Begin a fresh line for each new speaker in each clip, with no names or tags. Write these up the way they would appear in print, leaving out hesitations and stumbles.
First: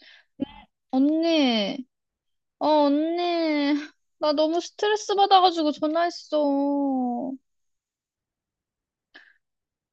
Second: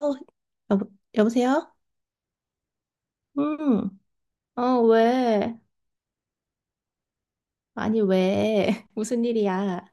어, 여보, 여보세요?
언니, 어, 언니.
음,
나 너무
어,
스트레스
왜?
받아가지고 전화했어.
아니, 왜? 무슨 일이야?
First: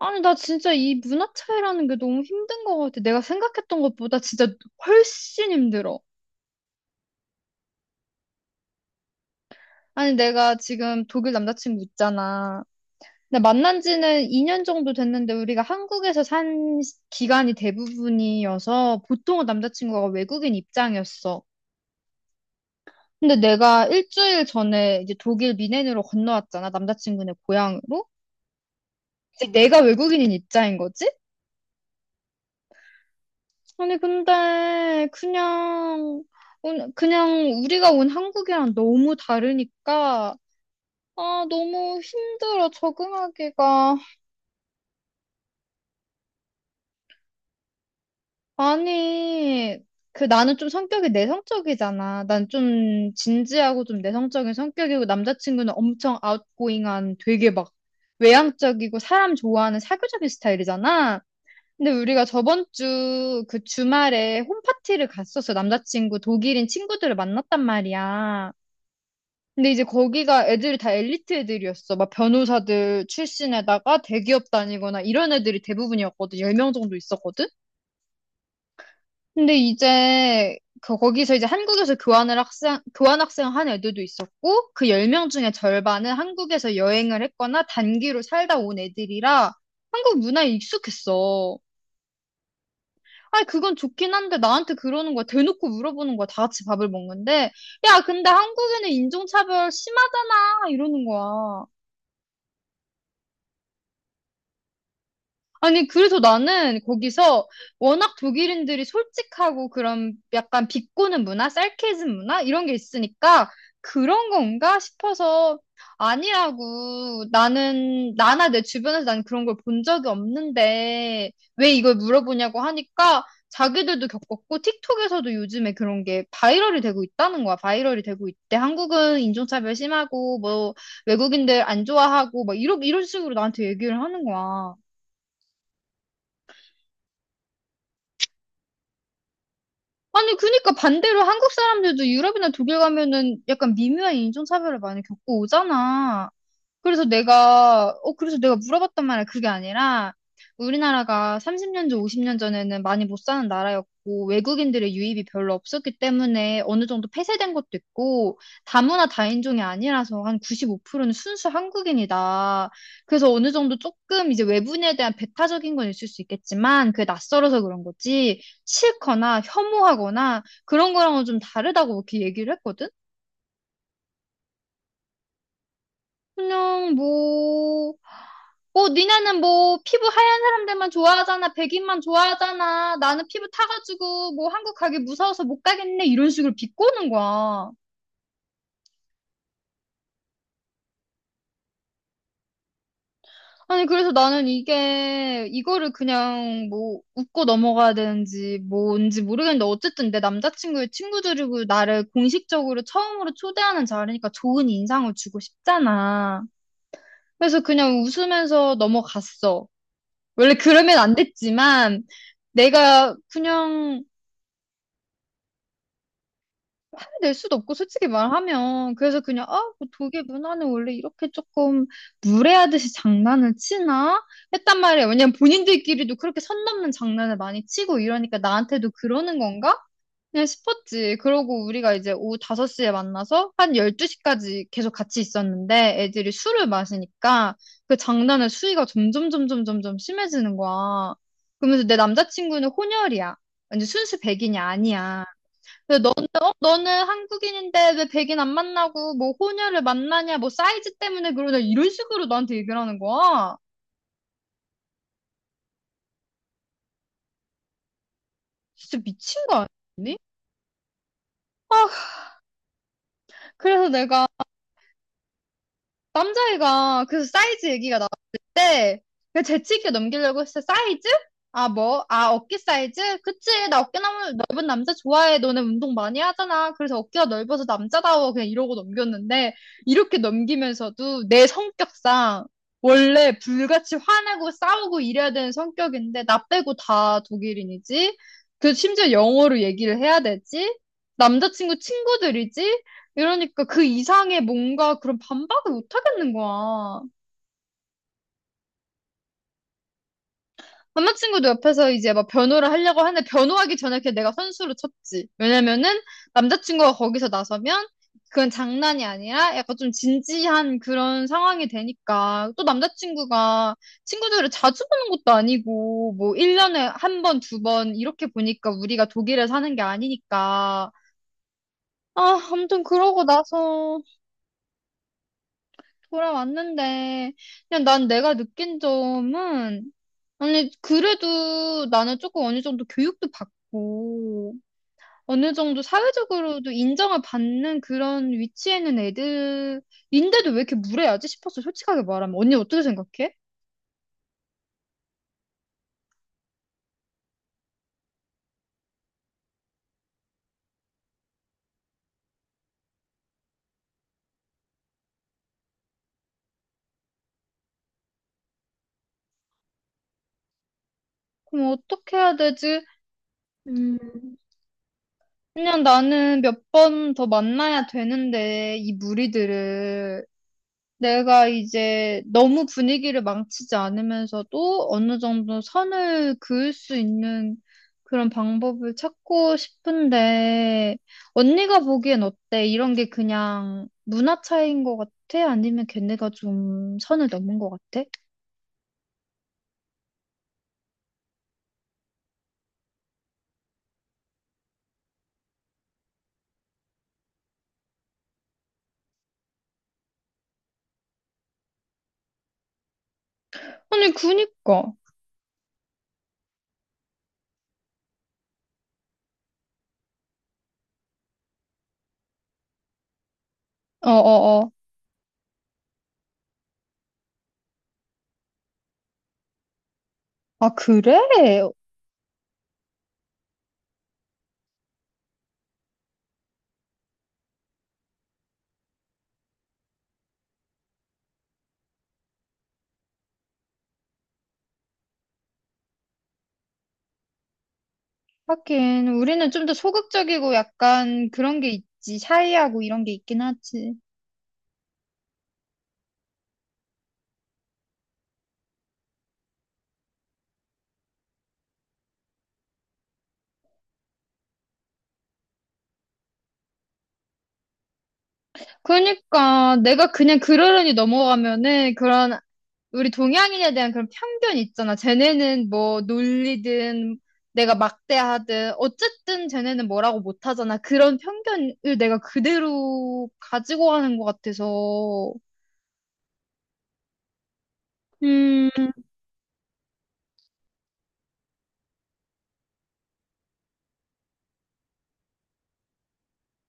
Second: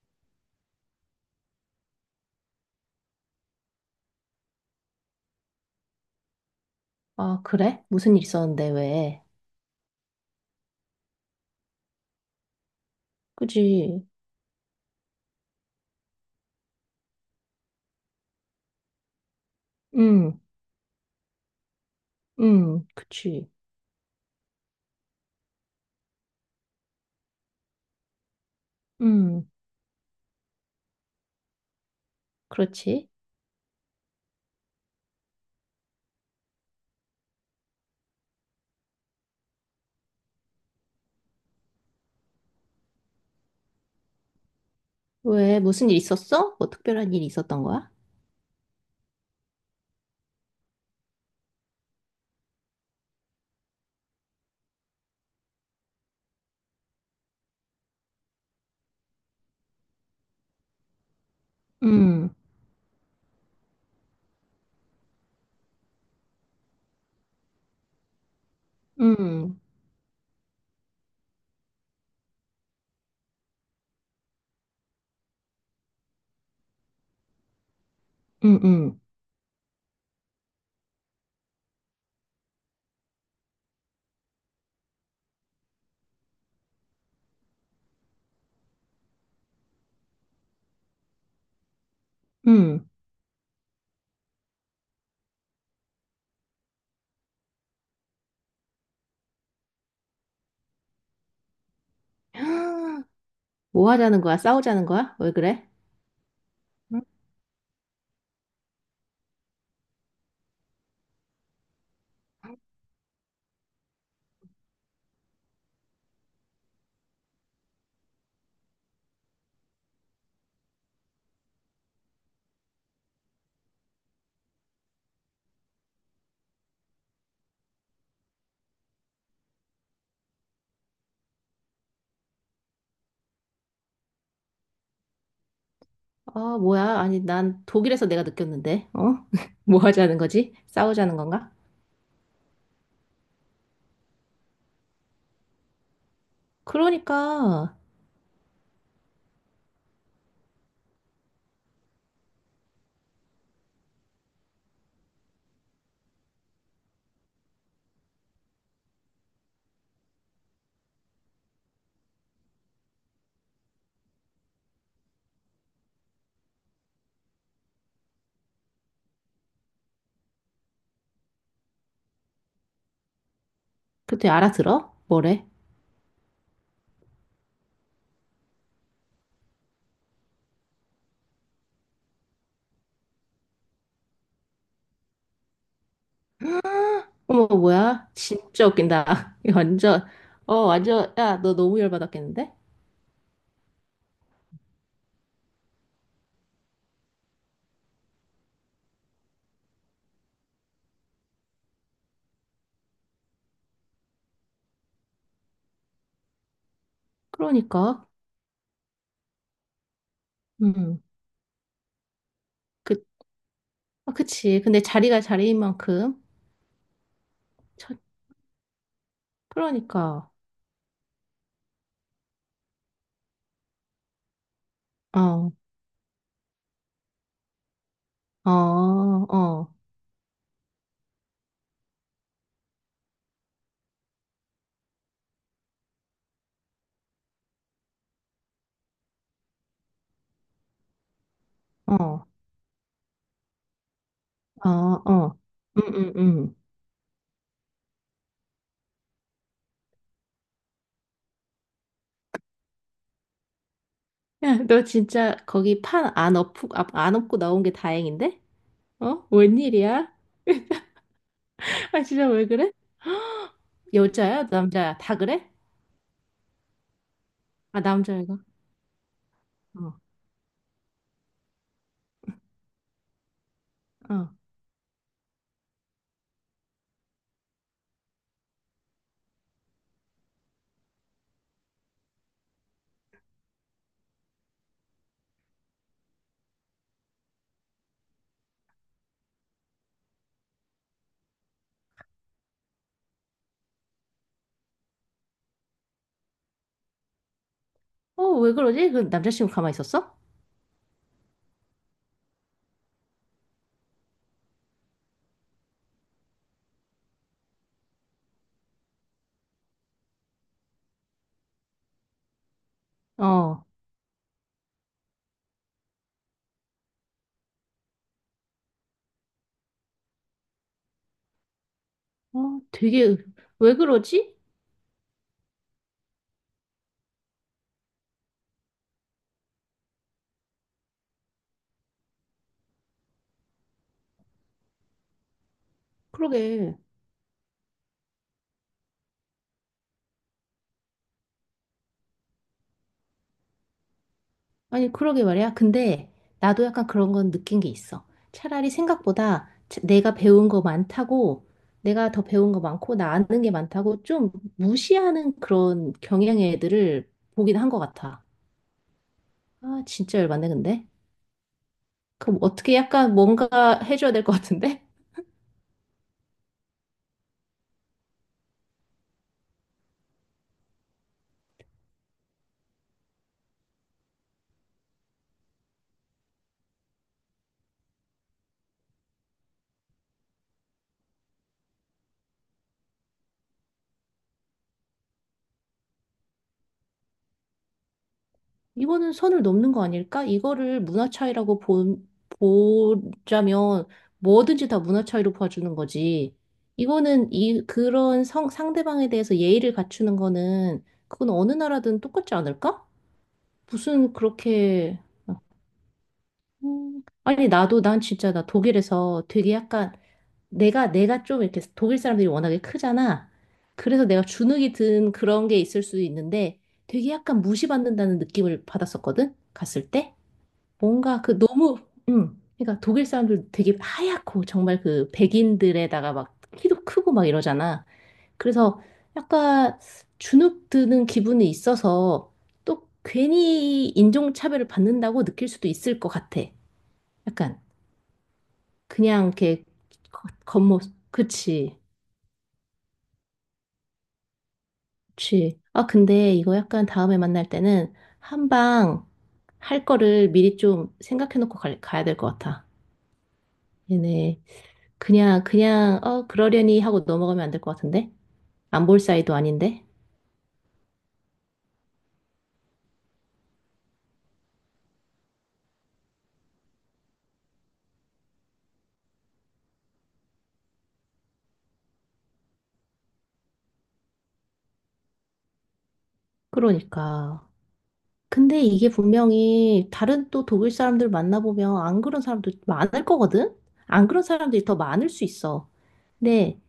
아니, 나 진짜 이 문화 차이라는 게 너무 힘든 것 같아. 내가 생각했던 것보다 진짜 훨씬 힘들어.
아, 그래? 무슨 일 있었는데, 왜?
아니, 내가 지금 독일 남자친구 있잖아. 근데 만난
그지?
지는 2년 정도 됐는데 우리가 한국에서 산 기간이 대부분이어서 보통은 남자친구가
음,
외국인 입장이었어. 근데
그치.
내가 일주일 전에 이제 독일 미넨으로 건너왔잖아. 남자친구네 고향으로.
음,
내가 외국인인 입장인 거지?
그렇지.
아니, 근데, 그냥, 그냥 우리가 온 한국이랑 너무 다르니까, 아, 너무 힘들어, 적응하기가.
왜? 무슨 일 있었어? 뭐 특별한 일이 있었던 거야?
아니, 그 나는 좀 성격이 내성적이잖아. 난 좀 진지하고 좀 내성적인 성격이고, 남자친구는 엄청 아웃고잉한 되게 막 외향적이고, 사람 좋아하는 사교적인 스타일이잖아. 근데 우리가
음,
저번 주 그 주말에 홈파티를 갔었어. 남자친구 독일인 친구들을 만났단 말이야.
음,
근데 이제 거기가 애들이 다 엘리트 애들이었어. 막 변호사들 출신에다가 대기업 다니거나 이런 애들이 대부분이었거든. 10명 정도 있었거든.
음, 음,
근데 이제 그 거기서 이제 한국에서 교환을 학생 교환 학생 한 애들도 있었고 그 10명 중에 절반은 한국에서 여행을 했거나 단기로 살다 온 애들이라 한국 문화에 익숙했어.
음.
아니, 그건 좋긴 한데, 나한테 그러는 거야. 대놓고 물어보는 거야. 다 같이 밥을 먹는데. 야, 근데 한국에는 인종차별 심하잖아. 이러는 거야.
뭐 하자는 거야? 싸우자는 거야? 왜 그래?
아니, 그래서 나는
응?
거기서 워낙 독일인들이 솔직하고 그런 약간 비꼬는 문화, sarcasm 문화? 이런 게 있으니까 그런 건가 싶어서 아니라고 나는, 나나 내 주변에서 난 그런 걸 본 적이 없는데 왜 이걸 물어보냐고 하니까 자기들도 겪었고 틱톡에서도 요즘에 그런 게 바이럴이 되고 있다는 거야. 바이럴이 되고 있대. 한국은 인종차별 심하고 뭐 외국인들 안 좋아하고 막 이런 식으로 나한테 얘기를 하는 거야.
아, 뭐야? 아니, 난 독일에서 내가 느꼈는데, 어? 뭐 하자는
아니,
거지?
그니까
싸우자는
반대로
건가?
한국 사람들도 유럽이나 독일 가면은 약간 미묘한 인종차별을 많이 겪고 오잖아. 그래서
그러니까.
내가, 어, 그래서 내가 물어봤단 말이야. 그게 아니라, 우리나라가 30년 전, 50년 전에는 많이 못 사는 나라였고, 외국인들의 유입이 별로 없었기 때문에 어느 정도 폐쇄된 것도 있고, 다문화 다인종이 아니라서 한 95%는 순수 한국인이다. 그래서 어느 정도 조금 이제 외부인에 대한 배타적인 건 있을 수 있겠지만, 그게 낯설어서 그런 거지. 싫거나 혐오하거나 그런 거랑은 좀 다르다고 이렇게 얘기를 했거든?
그때 알아들어? 뭐래?
그냥 뭐, 니네는 뭐, 피부 하얀 사람들만 좋아하잖아. 백인만 좋아하잖아. 나는 피부 타가지고 뭐 한국 가기 무서워서 못 가겠네. 이런 식으로 비꼬는
어머,
거야.
뭐야? 진짜 웃긴다. 이거 완전, 어, 완전, 야, 너 너무 열받았겠는데?
아니, 그래서 나는 이거를 그냥 뭐, 웃고 넘어가야 되는지 뭔지 모르겠는데, 어쨌든 내 남자친구의 친구들이고 나를 공식적으로 처음으로 초대하는 자리니까 좋은 인상을 주고 싶잖아. 그래서 그냥
그러니까.
웃으면서 넘어갔어. 원래 그러면
음,
안 됐지만,
그,
내가 그냥
아, 그치. 근데 자리가 자리인 만큼.
화를 낼 수도 없고,
참,
솔직히 말하면. 그래서 그냥, 아, 뭐 독일
그러니까.
문화는 원래 이렇게 조금 무례하듯이 장난을 치나? 했단 말이야. 왜냐면
어,
본인들끼리도 그렇게 선 넘는 장난을 많이 치고 이러니까
어,
나한테도 그러는
어,
건가? 그냥 싶었지. 그러고 우리가 이제 오후 5시에 만나서 한 12시까지 계속 같이 있었는데 애들이 술을 마시니까 그 장난의 수위가 점점 심해지는 거야. 그러면서 내
어,
남자친구는 혼혈이야. 완전 순수 백인이
어,
아니야.
어. 음,
근데
음,
너는, 어?
음.
너는 한국인인데 왜 백인 안 만나고 뭐 혼혈을 만나냐, 뭐 사이즈 때문에 그러냐, 이런 식으로 나한테 얘기를 하는 거야.
야, 너 진짜 거기 판 안 엎고, 아, 안 엎고 나온 게 다행인데?
진짜
어?
미친 거
웬일이야?
아니니? 아,
아, 진짜 왜 그래?
그래서 내가
여자야? 남자야? 다 그래?
남자애가 그래서 사이즈
아,
얘기가 나왔을
남자애가.
때 그냥 재치 있게
어,
넘기려고 했어. 사이즈? 아, 뭐? 아, 어깨 사이즈? 그치. 나 어깨
어.
넓은 남자 좋아해. 너네 운동 많이 하잖아. 그래서 어깨가 넓어서 남자다워. 그냥 이러고 넘겼는데 이렇게 넘기면서도 내 성격상 원래 불같이 화내고 싸우고 이래야 되는 성격인데 나 빼고 다 독일인이지. 그 심지어 영어로 얘기를 해야 되지. 남자친구 친구들이지. 이러니까 그 이상의 뭔가 그런 반박을 못 하겠는 거야.
어, 왜 그러지? 그 남자친구 가만히 있었어?
남자친구도 옆에서 이제 막 변호를 하려고 하는데 변호하기 전에 그냥 내가 선수로 쳤지. 왜냐면은 남자친구가 거기서 나서면 그건 장난이 아니라 약간 좀 진지한 그런 상황이 되니까 또
어, 어,
남자친구가 친구들을 자주 보는 것도 아니고 뭐 1년에 한 번, 두 번 이렇게 보니까 우리가 독일에 사는 게 아니니까. 아, 아무튼
되게,
그러고
왜
나서
그러지?
돌아왔는데, 그냥 난 내가 느낀 점은, 아니, 그래도 나는 조금 어느 정도 교육도 받고, 어느 정도 사회적으로도
그러게.
인정을 받는 그런 위치에 있는 애들인데도 왜 이렇게 무례하지 싶었어, 솔직하게 말하면. 언니 어떻게 생각해?
아니, 그러게 말이야. 근데 나도 약간 그런 건 느낀 게 있어. 차라리 생각보다 내가 배운 거 많다고, 내가 더 배운 거 많고, 나 아는 게 많다고 좀 무시하는 그런 경향의 애들을 보긴 한 것 같아. 아, 진짜 열받네, 근데.
그럼 어떻게 해야
그럼 어떻게
되지?
약간 뭔가
음,
해줘야 될 것 같은데?
그냥 나는 몇 번 더 만나야 되는데, 이 무리들을. 내가 이제 너무 분위기를 망치지 않으면서도 어느 정도 선을 그을 수 있는 그런 방법을 찾고 싶은데, 언니가 보기엔 어때? 이런 게 그냥 문화 차이인 것 같아? 아니면 걔네가 좀 선을 넘은 것 같아?
이거는 선을 넘는 거 아닐까? 이거를 문화 차이라고 보자면 뭐든지 다 문화 차이로 봐주는 거지. 이거는 이 그런 상대방에 대해서 예의를 갖추는 거는 그건 어느 나라든 똑같지 않을까?
아니,
무슨
그니까.
그렇게 아니 나도 난 진짜 나 독일에서 되게 약간 내가 좀 이렇게 독일 사람들이 워낙에 크잖아. 그래서 내가
어어어.
주눅이 든 그런 게 있을 수 있는데 되게 약간 무시받는다는 느낌을 받았었거든. 갔을 때.
아, 그래?
뭔가 그 너무, 그러니까 독일 사람들 되게 하얗고 정말 그 백인들에다가 막 키도 크고 막 이러잖아. 그래서 약간 주눅 드는 기분이 있어서 또 괜히 인종차별을 받는다고 느낄 수도 있을 것 같아. 약간
하긴,
그냥
우리는 좀
이렇게
더 소극적이고
겉모습,
약간 그런 게
그치,
있지. 샤이하고 이런 게 있긴 하지.
그치. 아, 근데 이거 약간 다음에 만날 때는 한방 할 거를 미리 좀 생각해 놓고 가야 될 것 같아. 얘네. 그러려니 하고 넘어가면 안 될 것 같은데? 안 볼 사이도
그러니까
아닌데?
내가 그냥 그러려니 넘어가면은 그런 우리 동양인에 대한 그런 편견 있잖아. 쟤네는 뭐 놀리든 내가 막대하든 어쨌든 쟤네는 뭐라고 못하잖아. 그런 편견을 내가 그대로 가지고 가는 것 같아서.
그러니까. 근데 이게 분명히 다른 또 독일 사람들 만나보면 안 그런 사람도 많을 거거든? 안 그런 사람들이 더 많을 수 있어. 근데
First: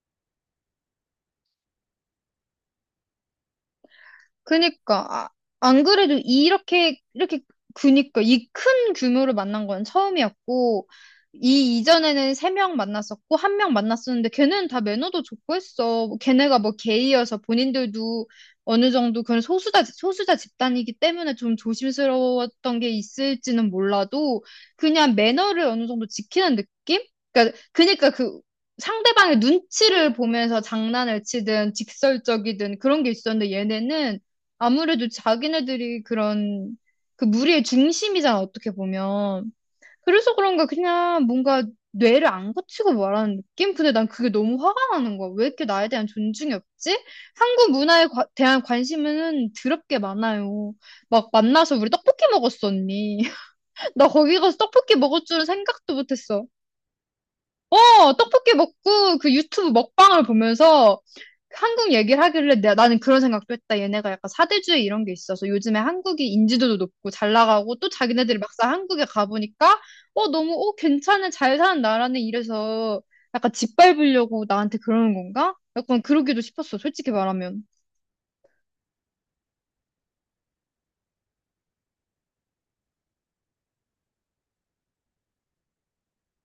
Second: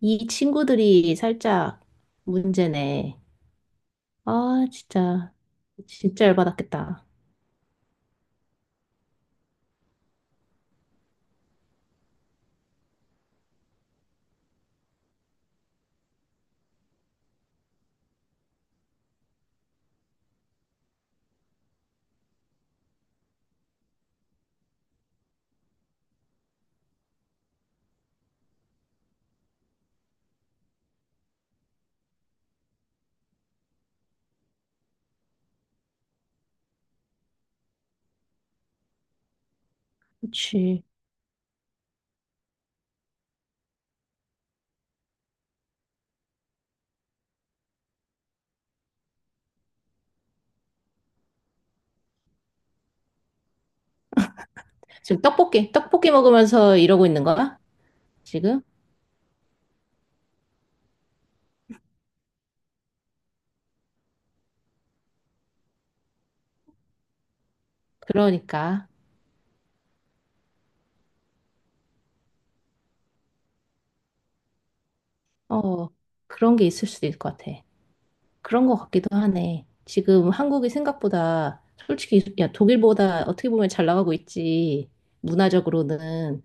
이 친구들이 살짝 문제네. 아,
그니까, 아,
진짜,
안 그래도
진짜
이렇게,
열받았겠다.
이렇게, 그니까, 이 큰 규모를 만난 건 처음이었고, 이 이전에는 세 명 만났었고, 한 명 만났었는데, 걔는 다 매너도 좋고 했어. 뭐 걔네가 뭐 게이여서 본인들도 어느 정도 그런 소수자 집단이기 때문에 좀 조심스러웠던 게 있을지는 몰라도, 그냥 매너를 어느 정도 지키는 느낌? 그니까 그, 상대방의 눈치를 보면서 장난을 치든 직설적이든 그런 게 있었는데 얘네는 아무래도 자기네들이 그런 그 무리의 중심이잖아, 어떻게 보면. 그래서 그런가
그치.
그냥 뭔가 뇌를 안 거치고 말하는 느낌? 근데 난 그게 너무 화가 나는 거야. 왜 이렇게 나에 대한 존중이 없지? 한국 문화에 대한 관심은 드럽게 많아요. 막 만나서 우리 떡볶이 먹었어, 언니. 나 거기 가서 떡볶이
지금
먹을 줄은 생각도
떡볶이
못했어.
먹으면서 이러고 있는 거야?
어, 떡볶이
지금?
먹고 그 유튜브 먹방을 보면서 한국 얘기를 하길래 나는 그런 생각도 했다. 얘네가 약간 사대주의 이런 게 있어서 요즘에 한국이 인지도도 높고 잘 나가고 또 자기네들이 막상
그러니까,
한국에 가보니까 어, 너무 어, 괜찮은 잘 사는 나라네 이래서 약간 짓밟으려고 나한테 그러는 건가?
어,
약간 그러기도
그런 게
싶었어.
있을 수도
솔직히
있을 것 같아.
말하면.
그런 것 같기도 하네. 지금 한국이 생각보다 솔직히 야, 독일보다 어떻게 보면 잘 나가고 있지. 문화적으로는.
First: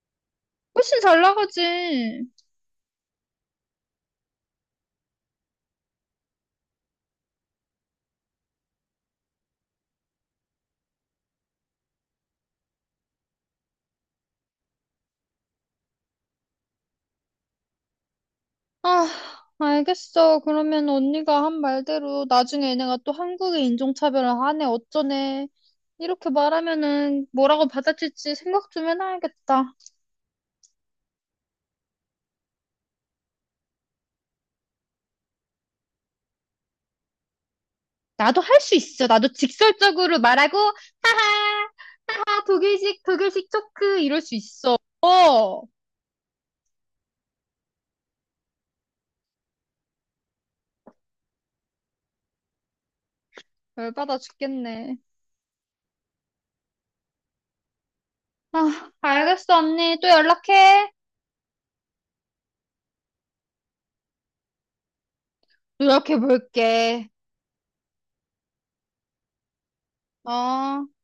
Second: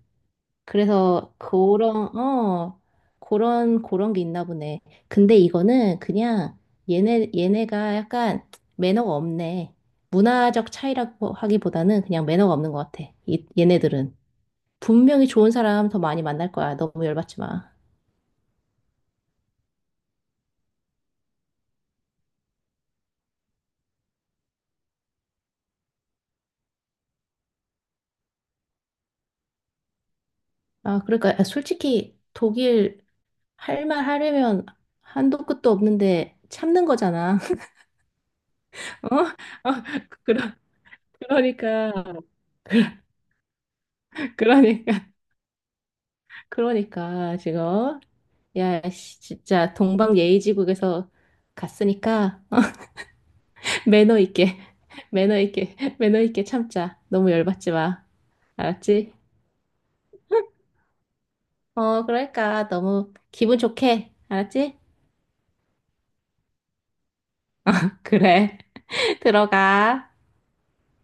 훨씬 잘
그래서 그런
나가지.
어 그런 게 있나 보네. 근데 이거는 그냥 얘네가 약간 매너가 없네. 문화적 차이라고 하기보다는 그냥 매너가 없는 것 같아. 이, 얘네들은 분명히 좋은 사람 더 많이 만날 거야. 너무 열받지 마.
아, 알겠어. 그러면 언니가 한 말대로 나중에 얘네가 또 한국의 인종차별을 하네, 어쩌네. 이렇게 말하면은 뭐라고 받아칠지 생각 좀 해놔야겠다.
아, 그러니까 솔직히 독일 할 말 하려면 한도 끝도 없는데 참는 거잖아.
나도 할 수 있어.
어?
나도
어?
직설적으로
그러,
말하고, 하하,
그러니까,
하하, 독일식 초크, 이럴 수 있어.
그러니까,
어,
그러니까 지금 야, 씨, 진짜 동방예의지국에서 갔으니까
열받아
매너 있게,
죽겠네.
매너 있게 참자. 너무 열받지 마.
아,
알았지?
알겠어, 언니. 또 연락해.
어, 그러니까 너무 기분 좋게. 알았지?
노력해볼게.
그래. 들어가.
어.